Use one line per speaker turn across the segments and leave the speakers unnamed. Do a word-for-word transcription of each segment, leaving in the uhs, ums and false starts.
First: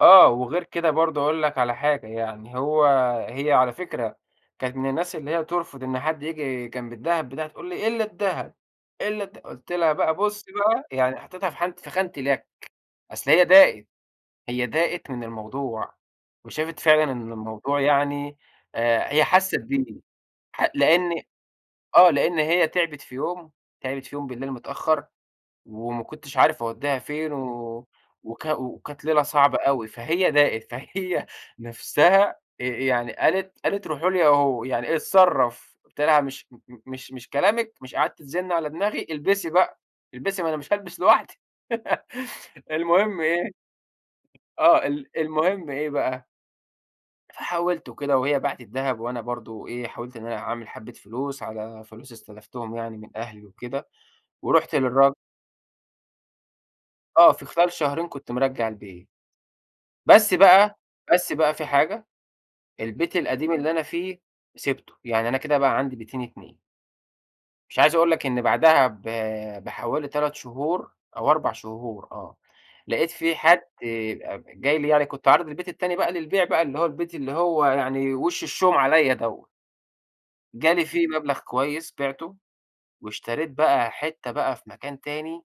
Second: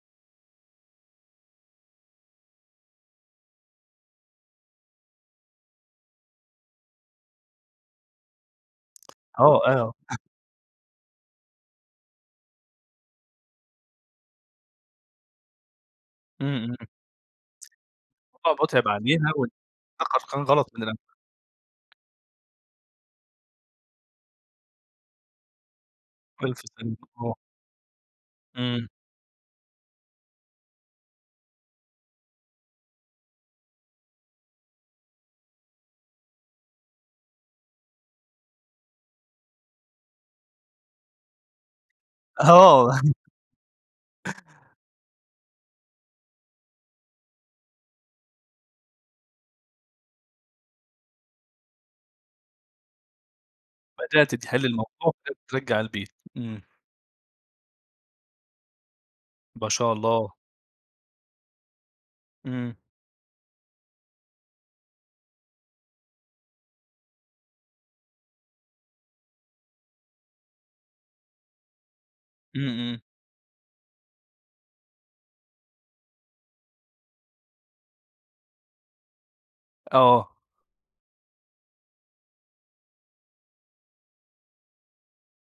آه. وغير كده برضه هاقول لك على حاجة، يعني هو هي على فكرة كانت من الناس اللي هي ترفض إن حد ييجي جنب الدهب بتاعها تقول لي: "إلّا الدهب، إلّا الد"
آه،
قُلت
أه.
لها بقى: "بُصّي بقى." يعني حطّيتها في حانة في خانة اليَك. أصل هي داقت، هي داقت من الموضوع
إمم، إمم،
وشافت
إمم.
فعلًا إن الموضوع يعني
الموضوع مُتعب
آآ هي
عليها وإن
حسِّت بيه،
ده قر كان
حا
غلط من ال
لإن آه. لإن هي تعبت في يوم، تعبت في يوم بالليل متأخّر وما كنتش
ألف
عارف
سلامة
أودّيها فين
آه.
و وكا
إمم.
وكانت ليلة صعبة أوي. فهي ضاقت، فهي نفسها آآ يعني قالت قالت: "روحوا له يا أو يعني اتصرّف." قُلت لها: "مش م م مش مش كلامِك، مش قعدتِ تزنّي على دماغي البسي بقى البسي ما أنا مش هالبس لوحدي."
آه.
المهم إيه آه. ال المهم إيه بقى فحاولت وكده وهي باعت الدهب وأنا برضه إيه، حاولت إن أنا أعمل حبّة فلوس على فلوس استلفتهم يعني من أهلي وكده،
بدأت تحِل
ورُحت
الموضوع
للراج
ت ترجّع البيت إمم.
آه. في خلال شهرين كنت مرجّع البيت.
باشاء
بس
الله.
بقى بس بقى في حاجة،
إمم.
البيت القديم اللي أنا فيه سِبته. يعني أنا كده بقى عندي بيتين اتنين. مش عايز اقول لك إن بعدها ب بحوالي تلات شهور أو أربع شهور آه.
إمم، إمم.
لقيت في حد أب جاي لي يعني كنت عارض البيت التاني بقى للبيع بقى اللي هو البيت اللي هو يعني وِش الشوم عليّا دوّة.
آه.
جالي فيه مبلغ كويس بِعته واشتريت بقى حتّة بقى في مكان تاني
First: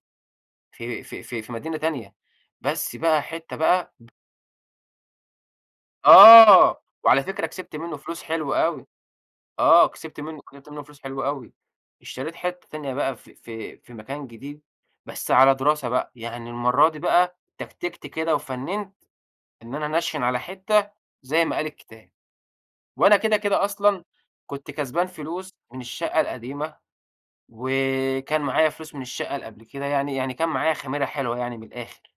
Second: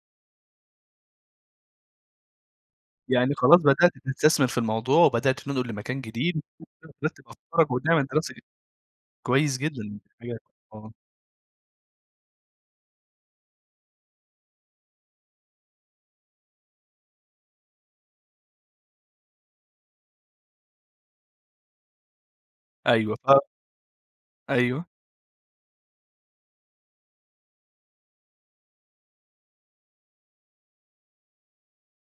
في في في في مدينة تانية، بس بقى
يعني
حتّة
خلاص بدأت
بقى
تستثمر في الموضوع وبدأت تنقل لمكان جديد
آه.
[unintelligible]
وعلى
ترتِّب
فكرة
أفكارك
كسبت منّه
وديمًا أنت
فلوس
[unintelligible]
حلوة أوي.
كويس جدًا
آه، كسبت
الحقيقة
منّه كسبت منّه
آه.
فلوس حلوة أوي. اشتريت حتّة تانية بقى في في في مكان جديد بس على دراسة بقى. يعني المرّة دي بقى تكتيكت كده وفنّنت إن أنا أنشِّن على حتّة زي ما قال الكتاب.
أيوه
وأنا كده،
ط
كده أصلًا كنت
أيوه.
كسبان فلوس من الشقّة القديمة وكان معايا فلوس من الشقّة اللي قبل كده يعني، يعني كان معايا خميرة حلوة يعني من الآخر.